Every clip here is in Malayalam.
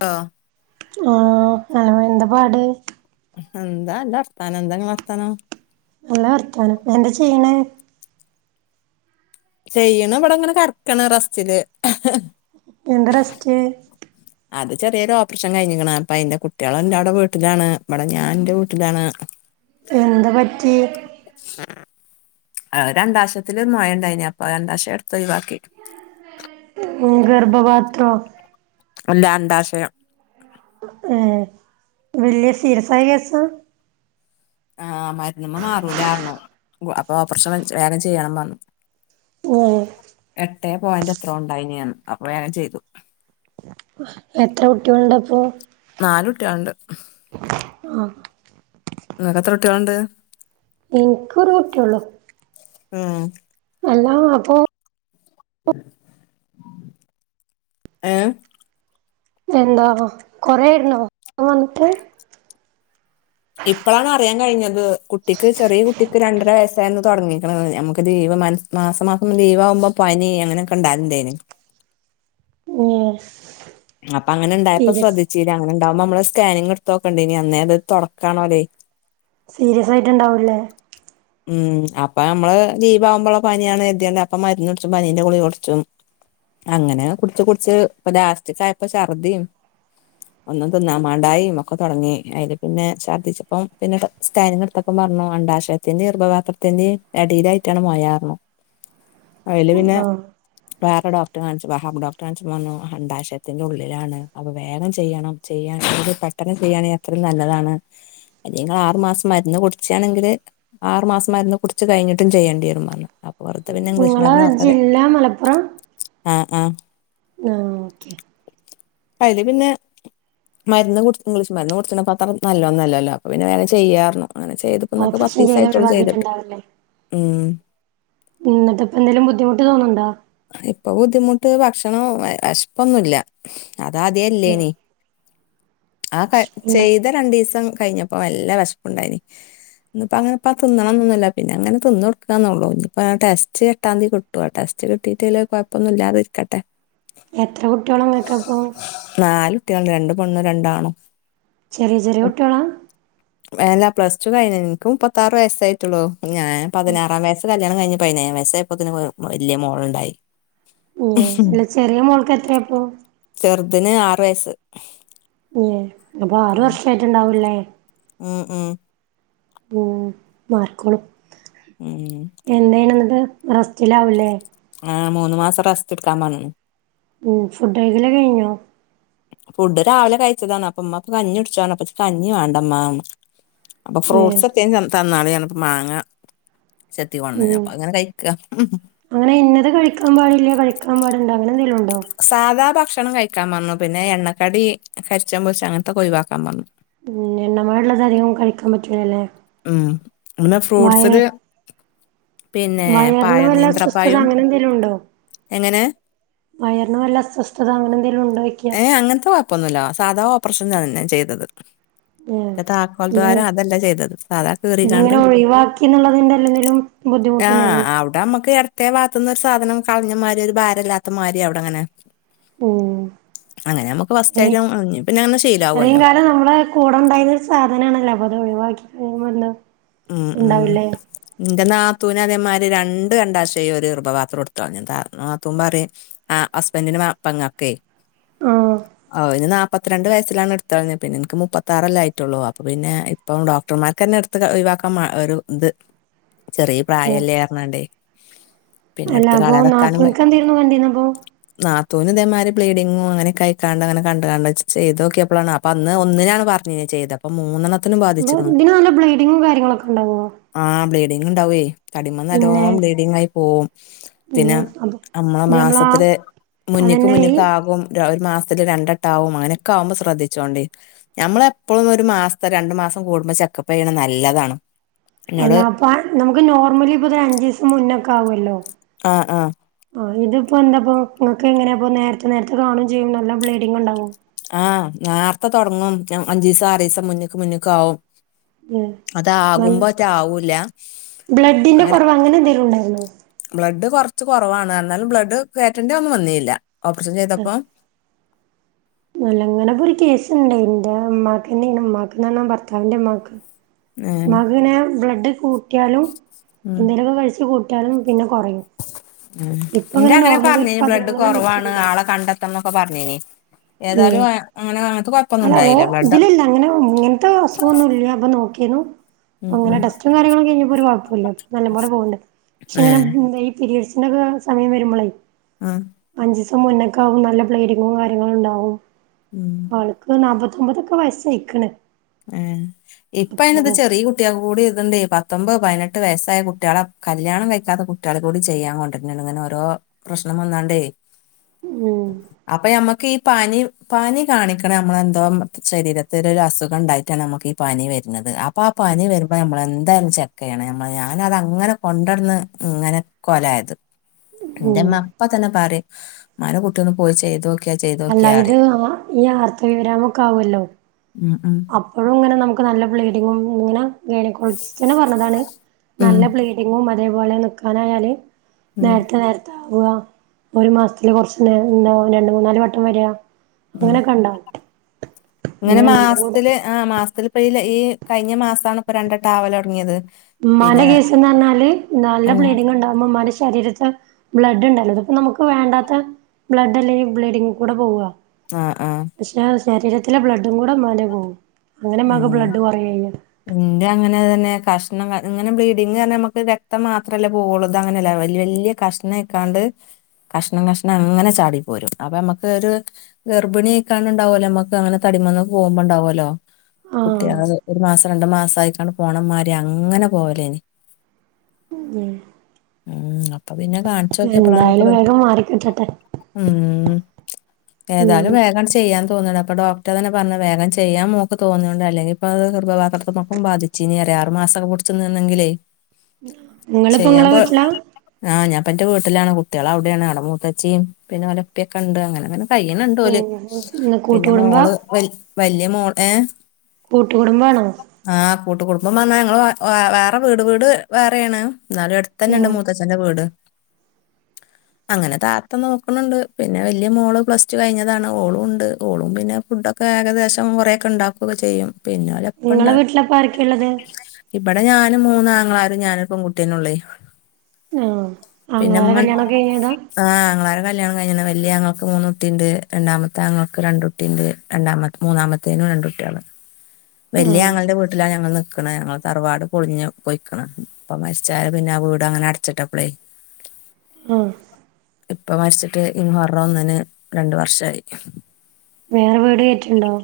ഓ... ആഹ് അ വെറേന്ത പാട് എന്താ ന്റെറ് ത്താനം ന്ത ങ്ങടേറ് ത്താനം നല്ല വർത്താനം എന്താ ചെയ്യണേ ചെയ്യണം ഇവിടെങ്ങനെ കട്ക്കണ റസ്റ്റില് എന്ത റെസ്റ്റ്? അത് ചെറിയൊരു ഓപ്പറേഷൻ കഴിഞ്ഞിക്കണം അപ്പൊ അന്റെ കുട്ടികള എന്റെവിടെ വീട്ടിലാണ് ഇവിടെ ഞാൻ എന്റെ വീട്ടിലാണ് [inaudible] എന്ത പറ്റിയേ? അ രുണ്ടാഷത്തില് മൊയണ്ടായിന അപ്പൊ രണ്ടാഷം എടുത്തൊഴി വക്കി ഉം ഗർ ബബാത്രോ? അല്ല അണ്ടാശയം ഏഹ് വെലിയ സിരസായികേസ ആഹ് മരുന്നമ്മേ മാറൂലായിരുന്നു അപ്പൊ ഒപ്രേഷം വേഗം ചെയ്യണം പറഞ്ഞു ഓ എട്ടേ പോയീന്റ് എത്ര ഉണ്ടായിനനു അപ്പൊ വേംചെയ്തു എത്ര കുട്ടിളുണ്ട് അപ്പോ? നാല് ഉട്ടിയുണ്ട് ആഹ് നിങ്ങെക് എത്ര ഉട്ടിളുണ്ട്? എനിക്ക് രു ഉട്ടീയേള്ളൂ ഉം അല്ലാ അപ്പോ? ഏഹ് എന്തോ കൊറായിരുന്നോ വന്നിട്ട്? ഇപ്പോളാണ് അറിയാൻ കഴിഞ്ഞത് കുട്ടിക്ക് ചെറിയ കുട്ടിക്ക് രണ്ടര വയസ്സായിന്നു തുടങ്ങിക്കണ് ഞമുക്ക് ദൈവ മനസി മാസമാസം ലീവ് ആകുമ്പോ പനി അങ്ങനെയൊക്കെ ഉണ്ടായിതേന് യേസ്. അപ്പൊ അങ്ങനെ ഉണ്ടായപ്പോ ശ്രദ്ധിച്ചീല്ല അന ഉണ്ടാവുമ്പോ നമ്മള് സ്കാനിങ് എടുത്ത്തോക്കണ്ടേ ഇനി അന്നേ അത് തുടക്കാണോല്ലേ... സീരിയസ് ആയിട്ടുണ്ടാവൂല്ലേ? ഉം അപ്പൊ നമ്മള് ലീവ്മ്പോള്ള പനിയാണ് എത്യ്യാന അപ്പൊ മരുന്ന്കുടിച്ചും പനീന്റെ കുളി കുടിച്ചും അങ്ങനെ കുട്ച്ച് കുട്ച്ച് ഇപ്പ ലാസ്റ്റക് അയപ്പോ ഛർദിയും ഒന്നും തിന്നാ മാണ്ടായും ഒക്കെ തുടങ്ങി അതില് പിന്നെ ഛർദിച്ചപ്പം പിന്നെ സ്കാനിങ് എടുത്തപ്പം പറഞ്ഞു അണ്ടാശയ ത്തിന്റെ ഗർഭപാത്രത്തിന്റെയും അടയിലായിട്ടാണ് മൊയാർന്ന് അയില് പിന്നെ ആഹ് വേറെ ഡോക്ടർ കാണിച്ചു വഹാബ് ഡോക്ടർ കാണിച്ചപ്പോ പറഞ്ഞു അണ്ഡാശയത്തിന്റെ ഉള്ളിലാണ് അത് വേഗം ചെയ്യണം ചെയ്യാണെങ്കി പെട്ടന്ന് ചെയ്യാണെങ്കി അത്രേം നല്ലതാണ് അല്ലങ്കി ങ്ങള് ആറ് മാസം മരുന്ന് കുടിച്ചാണെങ്കില് ആറു മാസം മരുന്ന് കുടിച്ച് കഴിഞ്ഞിട്ടും ചെയ്യേണ്ടി വരൂന്നാല്ലോ? അപ് പൊറത്ത് പിന്നെ നിങ്ങളെ ഇംഗ്ലീഷ്മര്ന്ന് അത്രയും ജില്ല മലപ്പുറം ആഹ് ആ ആഹ് ഓക്കേ അയതി പിന്നെ മരുന്ന് കുടി ഇംഗ്ലീഷ് മരുന്ന് കുട്ച്ച്ർന്നപ്പം അത്രനല്ല ഒന്നും അല്ലാല്ലോ അപ്പ പിന്നെ വേഗം ചെയ്യാർന്ന് അങ്ങനെ ചെയ്തിപ്പം ഇന്നക്ക് ഓപ്പറേഷൻ പത്തീസം ചെയ്ത് ആയിട്ടോളൂ ചെയ്തിട്ട് ഒഴിവാക്കിയിട്ടുണ്ടാവില്ലേ ഉം ഇന്നിട്ട് ഇപ്പോ എന്തേലും ബുദ്ധിമുട്ട് തോന്നുണ്ടോ? ഇപ്പൊ ബുദ്ധിമുട്ട് ഭക്ഷണം വിഷപ്പൊന്നുല്ല അതാതെ ഉം ഇല്ലയ്നി ആ ക വിശപ്പുണ്ടോ? ചെയ്ത രണ്ടിവസം കഴിഞ്ഞപ്പോ നല്ല വെശപ്പ്‌ണ്ടയ്നീ ഇപ്പ അങ്ങനെപ്പ തിന്നണംന്ന്ന്നില്ല പിന്നെ അങ്ങന തിന്ന് കൊടുക്കാന്നൊള്ളു ഇനിപ്പാ ആ ടെസ്റ്റ് എട്ടാം തീയതി കിട്ടും ടെസ്റ്റ് കിട്ട കിട്ടീട്ട് അയില് കുയപ്പൊന്നും ഇല്ലാതിരിക്കട്ടെ എത്ര കുട്ടികളാ നിങ്ങക്കപ്പോ നാല് ട്ട്യാണ് രണ്ട് പെണ്ണും രണ്ടാണും. ചെറ്യേ ചെറ്യേ കുട്ട്യാളാ? ഏല്ല പ്ലസ് ടു കഴിഞ്ഞ ഇൻക്ക് മുപ്പത്താറ് വയസ്സായിറ്റുള്ളു ഞാൻ പതിനാറാം വയസ് കൽ ല്യാണം കയ്ഞ് പൈനേയാം വയസ്സായപ്പത്തിന് വ് വല്ല്യ മോളുണ്ടായി. മ് അല്ല ചെറ്യേ മോൾക്ക് എത്രേപ്പൊ? ചെർതിന് ആറ് വയസ്സ്. ഉം അപ്പൊ ആറ് ഉം വർഷായിട്ട്ണ്ടാവൂ ള്ളേ. ഉം ഉം. ഉം മാറിക്കോളും. ഉം. എന്തേനുന്നട്ട്? റെസ്റ്റിലാവുല്ലെ? ആഹ് മൂന്ന് മാസം റസ്റ്റ്‌ ഇട്ക്കാൻ പറഞ്. ഉം ഫുഡയിക്കല് കഴിഞ്ഞോ? ഫുഡ് രാവിലെ കഴിച്ചതാണ്, അപ്പ മ്മപ കഞ്യുട്ച്ചാർഞ് അപ്പച്ച് കഞ്ഞി വേണ്ടമ്മാന്ന്. അപ്പ ഏ ഫ്രൂട്ട്സെത്തേം ത തന്നാളി അർഞ്ഞപ്പോ മാങ്ങ. ചെത്തി കൊട്ന്ന്ന് ഉം അപ്പൊ അവ്ങ്ങനെ കഴിക്ക. അങ്ങനെ ഇന്നത് കഴിക്കാ പാടില്ല കഴിക്കാ പാട്ണ്ട് അങ്ങനെ ന്തെങ്കിലുണ്ടോ? സാധാ ഭക്ഷണം കഴിക്കാപർഞ്ഞു, പിന്നെ എണ്ണക്കടി കര്ച്ചും പൊരിച അങ്ങൻത്തൊഒക്കെ ഒഴിവാക്കാ പർഞ്ഞു. ഉം എണ്ണമയള്ളത് അധികം കഴിക്കാൻ പറ്റൂലല്ലേ? ഉം പിന്നെ ഫ്രൂട്ട്സ് വയ ല് പിന്നേ പഴ വയറിന് വല്ല അസ്വസ്ഥത നീന്ത്രപയും അങ്ങനെ എങ്ങനെ? വയർന് വല്ല അസ്വസ്ഥത അങ്ങനെന്തെലുണ്ടോയ്ക്ക. ഏ അങ്ങൻത്തെ കൊയപ്പൊന്നൂല്ല, സാധാ ഓപ്പർഷൻതന്നെ ചെയ്തത്. ഏ മറ്റേ താക്കോൽ പിന്നെ ദ്വാരം അതല്ല ചെയ്തത് സാധാ കീറിക്കാണ്ട് പിന്നങ്ങനെ ഒഴിവാക്കി ന്ന്ള്ളതിന്റെ ല്ലന്തേലും. ആ ഔടമ്മക്ക് എട്ത്തേ വാത്ത്ന്ന് ഒരു സാധനം കളഞ്ഞമാരി ഒരു ഭാരമല്ലാത്തമാരി ഔടങ്ങനെ. ഉം. അങ്ങനെ ഞമക്ക് ഏഹ് ഫസ്റ്റായിട്ടു ഇഞ് പിന്നങ്ങനെ ശീലാവൊല്ലോ. കൂടെണ്ടായിന്ന സാധനാണല്ലോ, പ്പത് ഒഴിവാക്കി കയുമ്പെന്തോ. ഉം ഉം. ഇന്റെ നാത്തൂന് അതെമാരി രണ്ട് അണ്ഡാശയു ഒരു ർഭപാത്രു ഇട്ത് കൾഞ് താ നാത്തൂൻ പറിം. ആ ഹസ്ബൻറ്റിന്റെ മ പെങ്ങക്കെ ആഹ് അവര് നാ- പ്പത്ത്രണ്ട് വയസ്സിലാണ് ഇട്ത്തൾ ഞ് പിന്നെ ഇൻക്ക് മുപ്പത്താറല്ലെ ആയ്റ്റൊള്ളൂ അപ്പപിന്നെ ഇപ്പം ഡോക്ടർമാർകെന്നെ ഇട്ത്ത് ക ഒഴിവാ ക്ക മ്മ ഒരു ത് ചെറീ ഉം പ്രായല്ലേർഞാണ്ടെ. അല്ല അപൊ നാത്തൂൻക്കെന്തേര്ന്നു കണ്ടീന്ന പ്പോ. നാത്തൂന് ഇതേമാരി ബ്ലീഡിങ്ങും അങ്ങനെ കയിക്കാണ്ട് അങ്ങന ക ണ്ടണ്ട് ച് ചെയ്തോക്ക്യപ്പളാണ് അ- പ്പന്ന് ഒന്നിനാണ് പറഞീന്യ ചെയ്ത പ്പം മൂന്നെണത്തിന് ഗു ഇതിന് നല്ല ബ്ലീഡിങ്ങും കാര്യങ്ങളൊക്കെണ്ടാവ്യോ? ആ് ബ്ലീഡിങ്ണ്ടാവേ, തടിമ്മന്നല്ലോ പിന്നെ ബ്ലീഡിങ്ങായി പോവും. എന്ത ത്തിന് അത് അമ്മള ഇത് നമ്മളാ മാസത്തിലെ മുന്ന്ക്ക് അതന്നെ ഈ മുന്ന്ക്ക് ആ- അകും ര ഒരു മാസത്തില് രണ്ടട്ടാവും അങ്ങനൊക്കാവുമ്പൊ സ്രദ്ധിച്ചോണ്ടി. ഞമ്മള എപ്പോളുന്നു ഒരു മാസത്തെ രണ്ടു മാസം കൂടുമ്പോ ചെക്കപ്പെ യ്യണ നല്ലതാണ്. എന്നോട് അല്ലാ പ്പ നമക്ക് നോർമലി പ്പൊതര ഞ്ചിസം മുന്നൊക്കാവൊല്ലോ. ആഹ ആഹ. ആ് ഇത്പ്പോ എന്താപ്പ ങ്ങക്കെ ങ്ങനെയാപ്പ നേരത്തെ നേരത്തെ കാണും ചെയ്യും നല്ല ബ്ലീഡിങ് ണ്ടാവോ? ആഹ് നേർത്തെ തൊട്ങ്ങും ഞാൻ അഞ്ചിസം ആറീസം മുന്ന്ക്ക് മുന്ന് ക്കാവും. ഉം നല്ല അതാകുമ്പോറ്റ ആവൂല്ല അങ്ങനെ. അങ്ങനെന്തേലുണ്ടായിര്ന്നോ? ബ്ലഡ് കൊർച്ച് കൊറവാണ് ന്നാലും ബ്ലഡ് കേറ്റണ്ട്യന്നും വന്നീല്ല, ഓപ്പർ ഷം ചെയ്തപ്പോ. ന്നല്ലങ്ങനപ്പരു കേസ്ണ്ടെ ന്റെ മ്മാക്കന്നെണ് മ്മാക്ക്ന്നർഞ ഭർത്താവിന്റെമ്മാക്ക്. ഏഹ് മ്മാക്ക് ഇനെ ബ്ലഡ് കൂട്ടിയാലും ഉം എന്തെങ്കലുമൊക്കെ കഴിച്ചു കൂട്ടിയാലും പിന്നെ കുറയും ഉം ഇപ്പ നിന്റെ ഇങ്ങനെ അങ്ങനെ നോർമലി ഒരു പറഞ്ഞേ ബ്ലഡ് പതിനൊന്നില് കുറവാണ് നിക്ക്ണ്ട് ആളെ കണ്ടെത്തന്നൊക്കെ പറഞ്ഞേന ഉം അല്ല ഓ ഉണ്ടായില്ല ബ്ലഡ് ഇതിലല്ല അങ്ങനെ ഇങ്ങനത്തെ ഒന്നുഇല്ല്യ അപ്പ നോക്കിനു അപ്പ ഉം അങ്ങനെ ഉം ടെസ്റ്റും കാര്യങ്ങളൊക്കെ കഴിഞ്ഞപ്പോ ഒരു കുഴപ്പമില്ല ഇപ്പോ നല്ല പോല പോകണ്ട് പക്ഷെ ഇങ്ങനെ ആഹ് എന്താ പിരിഡ്സിൻ്റെക്കെ സമയം വരുമ്പോളേ ആഹ് അഞ്ചിസം മുന്നക്ക ആവും നല്ല പ്ലേഡിങ്ങും കാര്യങ്ങള ഉണ്ടാവും ഉം അവൾക്ക് നാമ്പത്തൊമ്പതൊക്കെ വയസയിക്കണ് ആഹ് ഇപ്പ അയിന്ത് ചെറിയ കു കുട്ടികൾ കൂടി ഇതുണ്ട് ഈ പത്തൊമ്പത് പതിനെട്ട് വയസ്സായ കുട്ടികളെ കല്യാണം കഴിക്കാത്ത കുട്ടികള കൂടി ചെയ്യാ കൊണ്ട് പിന്നണങ്ങനെ ഓരോ പ്രശ്നം വന്നാണ്ടേ ഉം അപ്പൊ മ്മക്ക് ഈ പനി പനി കാണിക്കണം നമ്മള എന്തോ ശരീരത്തി ഒരു അസുഖം ഉണ്ടായിട്ടാണ് നമുക്ക് ഈ പനി വരുന്നത് അപ്പോൾ ആഹ് പനി വരുമ്പോൾ നമ്മൾെന്തായാലും ചെക്ക് ചെയ്യണം നമ്മൾ ഞാന അതങ്ങനെ കൊണ്ടടന്ന് ഇങ്ങനെ കൊലായത് ഉം എന്റെമ്മ അപ്പ തന്നെ പറയും മന കുട്ടി ഒന്ന് പോയി ചെയ്തു അല്ല ഇത് ഈ ആർത്തവിവരമൊക്കെ ആവുമല്ലോ ഉം ഉം അപ്പോഴും ഇങ്ങനെ നമ്മുക്ക് നല്ല ബ്ലീഡിംഗ് ഇങ്ങനെ ഗൈനക്കോളജിസ്റ്റ് ന്നെ പറഞ്ഞതാണ് ഉം നല്ല ബ്ലീ ഡിംങ്ങും അതേപോലെ നിക്കാനായല് ഉം നേരത്തെ നേരത്തെ ഒരു മാസത്തില് കുറച്ച് എന്താ രണ്ട മൂന്നാല് വട്ടം വരക ഉം അങ്ങനെയൊക്കെ ഉണ്ടാവ പിന്നെ കൂടെ ത്തില് ആഹ് മാസത്തിൽപ്പല്ല ഈ കഴിഞ്ഞ മാസണ ഇപ്പൊ രണ്ടട്ടാവല തുടങ്ങിയത് ഉമ്മൻ്റെ കേസ്ന്ന് പറഞ്ഞാല് നല്ല ഉം ബ്ലീഡിംഗ ഉണ്ടാവും ഉമ്മൻ്റെ ശരീരത്ത് ബ്ലഡ് ഉണ്ടല്ലോ അപ്പ നമുക്ക് വേണ്ടാത്ത ബ്ലഡ് അല്ലെ ഈ ബ്ലീഡിങ് കൂടെ പോവുക ആഹ് ആഹ് പക്ഷെ ശരീരത്തിലെ ബ്ലഡും കൂടെ ഇമ്മൻ്റെ പോകവും അങ്ങനെ മ്മക്ക് ബ്ലഡ് കുറയയ്യ എന്റെ അങ്ങനെ തന്നെ കഷ്ണം ഇങ്ങനെ ബ്ലീഡിങ് പറ നമുക്ക് രക്തം മാത്രമല്ലേ പോകുള്ളൂ ഇത് അങ്ങനെയല്ല വലിയ വലിയ കഷ്ണംക്കാണ്ട് കഷ്ണം കഷ്ണം അങ്ങനെ ചാടി പോരും അപ്പൊ നമുക്ക് ഒരു. ഗർഭിണിക്കാണ്ടാവുല്ലോമ്മക്ക് അങ്ങനെ തടിമന്ന പോക്പോണ്ടാവുല്ലോ. കുട്ടിള്ളത് ആഹ് ഒരു മാസം രണ്ടു മാസം ആയിക്കാണ്ട് പോണംമാര് അങ്ങനെ പോവലേനി. ഉം അപ്പൊ പിന്നെ കാണിച്ചു നോക്കിയപ്പള്ളാണ് ഇപ്പൊ എന്തായാലും ഇത്. വേഗം മാറിക്കിട്ടട്ടെ ഉം ഉം ഏതായാലും വേഗം ചെയ്യാൻ. തോന്ന ഇപ്പൊ ഡോക്ടറെന്നെ പറഞ്ഞ വേഗം ചെയ്യൻ നോ. ഇപ്പോൾ തോന്നിയൊണ്ട് അല്ലെങ്കി ഇപ്പൊ ആ ഗർഭപാത്രത്മക്കും ബാധിച്ചേനിറയാ ആറുമാസം പുടിച്ചു നിന്നെങ്കിലെ. നിങ്ങളിപ്പൊങ്ങളെ വീട്ടിലാ. അതു ഞൻപ്പ എന്റെ വീട്ടിലാണ് കുട്ടികൾ അവിടെയാണ് അവിടെ മൂത്തചിം പിന്നെ ഓലഇപ്പൊയൊക്കെണ്ട് അങ്ങനെങ്ങനെ. കയ്യിന്ണ്ട് ഓല് ഇന്ന് പിന്നെ കൂട്ടുകുടുംബ മോൾ വല്ലിയ മോള് ഏ കൂട്ടുകുടുംബണോ എസ് കൂട്ടുകുടുംബം പറഞ്ഞ ഞങ്ങൾ വ വാ വേറെ വീട് വീട് വേറെണ് എന്നാലും അടുത്ത്ന്നെ ണ്ട് ആഹ് മൂത്തഛന്റെ വീട്. അങ്ങനെ താത്ത നോക്ണ്ണ്ട് പിന്നെ വലിയ മോള് പ്ലസ്ടു കഴിഞ്ഞതാണ് ഓളും ണ്ട് ഓളും പിന്നെ. ഫുഡൊക്കെ ഏകദേശം കുറെക്കെ ഉണ്ടാക്കുകൊക്കെ ചെയ്യും പിന്നെ ഇങ്ങളെ ഒലെഇപ്പണ്ട്. വീട്ടിലപ്പ ആരൊക്കെള്ളത് [unintelligible] ഇബടെ ഞാനും മൂന്നാങ്ങളാരുംഞാനും പെൺകുട്ടീനെള്ളേയ് ആഹ് ആങ്ങളാരെ പിന്നെമ്മ കല്യാണൊക്കെ കഴിഞ്ഞതാ [inaudible] ആഹ് അങ്ങൾര കല്യാണംകിഞ്ഞണ് വല്യയാഞങ്ങക്ക്മൂന്ന്ട്ടി ഉണ്ട് രണ്ടാമത്തൊങ്ങൾക്ക് രണ്ട്. കുട്ടിട്ട് രണ്ടാമതെ മൂന്നാമത്തേനും രണ്ട കുട്ടിള്. ആഹ് വല്യാങ്ങളുടെ വീട്ടിലാ ഞങ്ങള് നിൽകണ ഞങ്ങൾ തറവാട് പൊളിഞ്ഞു പൊയ്ക്ണ് ഉപ്പ മരിച്ചാല് പിന്നെ വീട് അങ്ങനെ അടച്ചിട്ടപ്പളേയ് ആഹ് ഇപ്പ മരിച്ചിട്ട് ഇ മുഹറം ഒന്നിന് രണ്ട് വർഷായി വേറെ വീട് [unintelligible]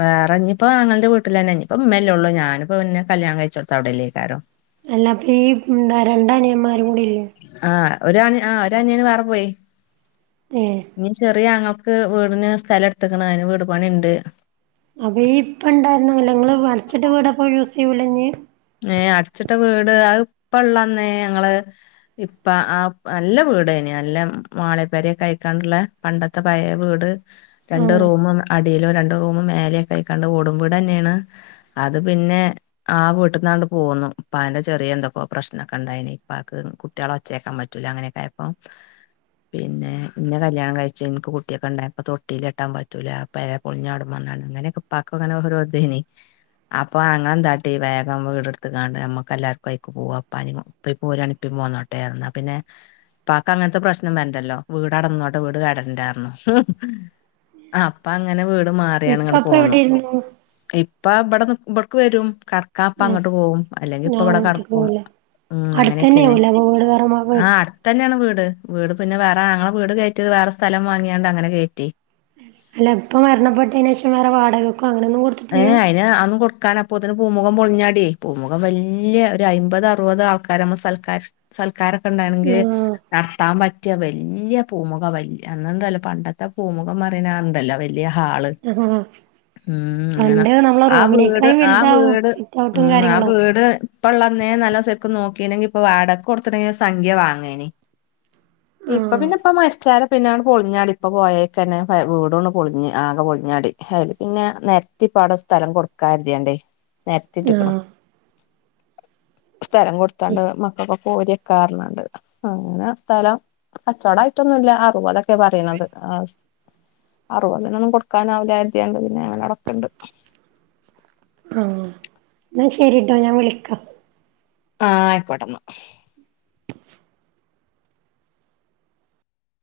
വേറെഞ്ഞി ഇപ്പ ആങ്ങളടെ വീട്ടിൽന്നെ ഇപ്പൊ മ്മല്ലേള്ളു ഞാനിപ്പോപിന്നെ കല്യാണം കഴിചോട്ത്ത് അവിടെല്ലെ [unintelligible] അല്ല ഈ [unintelligible] രണ്ട് അനിയന്മാരും കൂടി ഇല്ലേ ആഹ് ഒരനി ആഹ് ഒരനിയന് വേറെ പോയി ഏഹെ ഇനി ചെറിയാങ്ങൾക്ക് വീടിന് സ്ഥലം എട്ത്ത്കണ് അതിന് വീട് പണിണ്ട് അവി ഇപ്പ ഇണ്ടായിരുന്ന നിങ്ങള് അടച്ചിട്ട് വീട്പ്പോ യൂസ് ചെയ്യൂലിനി ഏ അടച്ട്ട വീട് അത് ഇപ്പള്ളന്ന് ഞങ്ങള് ഇപ്പ ആ നല്ല വീടായിനും നല്ല മാളപ്പേരക്കയ്ക്കാണ്ട്ള്ള പണ്ടത്തെ പയേ വീട് രണ്ട് ആഹ് റൂമും അടിയിലോ രണ്ട് റൂമും മേലെക്കെ ആയിക്കാണ്ട് ഓടും വീടെന്നാണ് അത് പിന്നെ ആഹ് [unintelligible] [unintelligible] പോന്നു ഇപ്പാന്റെ ചെറിയ എന്തൊക്കോ പ്രശ്നൊക്കെ ഉണ്ടായിന് ഇപ്പാക്ക് കുട്ടികളെ ഒച്ചക്കാപറ്റുല അങ്ങനൊക്കെ [inaudible] പിന്നെ ഇന്നെ കല്യാണം കഴിച്ച് എനിക്ക് കുട്ടിയൊക്കെ ഉണ്ടായിപ്പ തൊട്ടിൽ കെട്ടാൻ പറ്റൂല [unintelligible] [unintelligible] അങ്ങനെക്കെ ഇപ്പക്ക് അങ്ങനെ ഓരോ ഇതായ്ന്ന് അപ്പൊ അങ്ങള്ള എന്താട്ടി [unintelligible] വീടെടുത്ത് കാണ്ട് നമ്മുക്ക് എല്ലാവർക്കും ആയിക് പോവാ ഇപ്പാ പോരാണ്കിൽ ഇപ്പ പോന്നോടെ [unintelligible] പിന്നെ ഇപ്പാക്ക് അങ്ങനത്തെ പ്രശ്നം വരണ്ടല്ലോ വീട് അവടെന്നോട്ടെ വീട് [unintelligible] പറഞ്ഞു ഇപ്പ അങ്ങനെ വീട് മാറിയാണ് ഇങ്ങോട്ടു ഇപ്പപ്പ പോന്നു എവിടെയിരുന്നു ഇപ്പ ഇബടെ ഇവിടക്ക് വരും കടക്കാൻപ്പ ആഹ് അങ്ങോട്ട് പോകും അല്ലെങ്കി ഇപ്പ ഞാൻ ഇവിടെ വീട്ട്ക്ക് കടക്കും പോവൂല ഉം അടുത്തന്നെ അങ്ങനെക്കെയാണ് ആവൂലെ അപ്പൊ വീട് വേറെ മാ ആഹ് ഇതെന്നെയാണ് വീട് വീട് പിന്നെ വേറെ ഞങ്ങളെ വീട് കയറ്റിയത് വേറെ സ്ഥലം വാങ്ങിയാണ്ട് അങ്ങനെ കേറ്റി അല്ല ഇപ്പ മരണപ്പെട്ടതിന് ശേഷം വേറേ വാടകകോ അങ്ങനെ ഒന്നും ഏ അയിന് ആന്നും കൊടുകാ [unintelligible] അപ്പോത്തിന് പൂമുഖം പൊളിഞ്ഞാടി പൂമുഖം വല്യേ ഒരു അയ്മ്പത് അറുപത് ആൾക്കാര സൽക്കാര സൽക്കാരൊക്കെ ഉണ്ടായ്ന്നങ്കിൽ ആഹ് നടത്താൻ പറ്റിയ വലിയ പൂമുഖം വലിയ അന്ന്ണ്ടല്ലോ പണ്ടത്തെ പൂമുഖം പറയ്ണണ്ടല്ലോ വലിയ ഹാള് [unintelligible] ഉം അങ്ങനെ പണ്ട് നമ്മളെ ആഹ് വീട് റൂമിനേക്കായും ആഹ് വലുതാവും വീട് സിറ്റ് ഔട്ടും ഉം ആഹ് കാര്യങ്ങളും വീട് ഇപ്പള്ളന്നെ നല്ല സെർക്ക് നോക്കയ്ണെങ്കിൽ ഇപ്പൊ വടകക്ക് കൊടുത്ക്ക്ണങ്കിൽ സംഖ്യ വാങ്ങേന് ഇപ്പൊ ആഹ് പിന്നെ ഇപ്പ മരിച്ചാരം പിന്നെയാണ് പൊളിഞ്ഞാടി ഇപ്പ പോയയ്ക്കന്നെ വീട് ആട്ട് പൊളിഞ് ആകെ പൊളിഞ്ഞാടി അയല് പിന്നെ നെരത്തി ഇപ്പാടാ സ്ഥലം കൊടുക്കാരുതിയണ്ട് നെരത്തിട്ടിക്കണ് ആഹ് സ്ഥലം കൊടുത്താണ്ട് മക്കൾക്കൊക്കെ ഓനിവെക്കാന്ന് പറഞ്ഞ്ക്കാണ്ട് അങ്ങനെ സ്ഥലം കച്ചോടൊന്നായിട്ടില്ല അറ്പത് ഒക്കെ പറയണത് ആഹ് അറുപതിനൊന്നും കൊടുക്കാനാവില്ല കരുതിയാണ്ട് പിന്നെ അങ്ങനെ അവിടക്ക്ണ്ട് ആഹ് എന്ന ശരിട്ടോ ഞാൻ വിളിക്കാ ആഹ് ആയിക്കോട്ടന്ന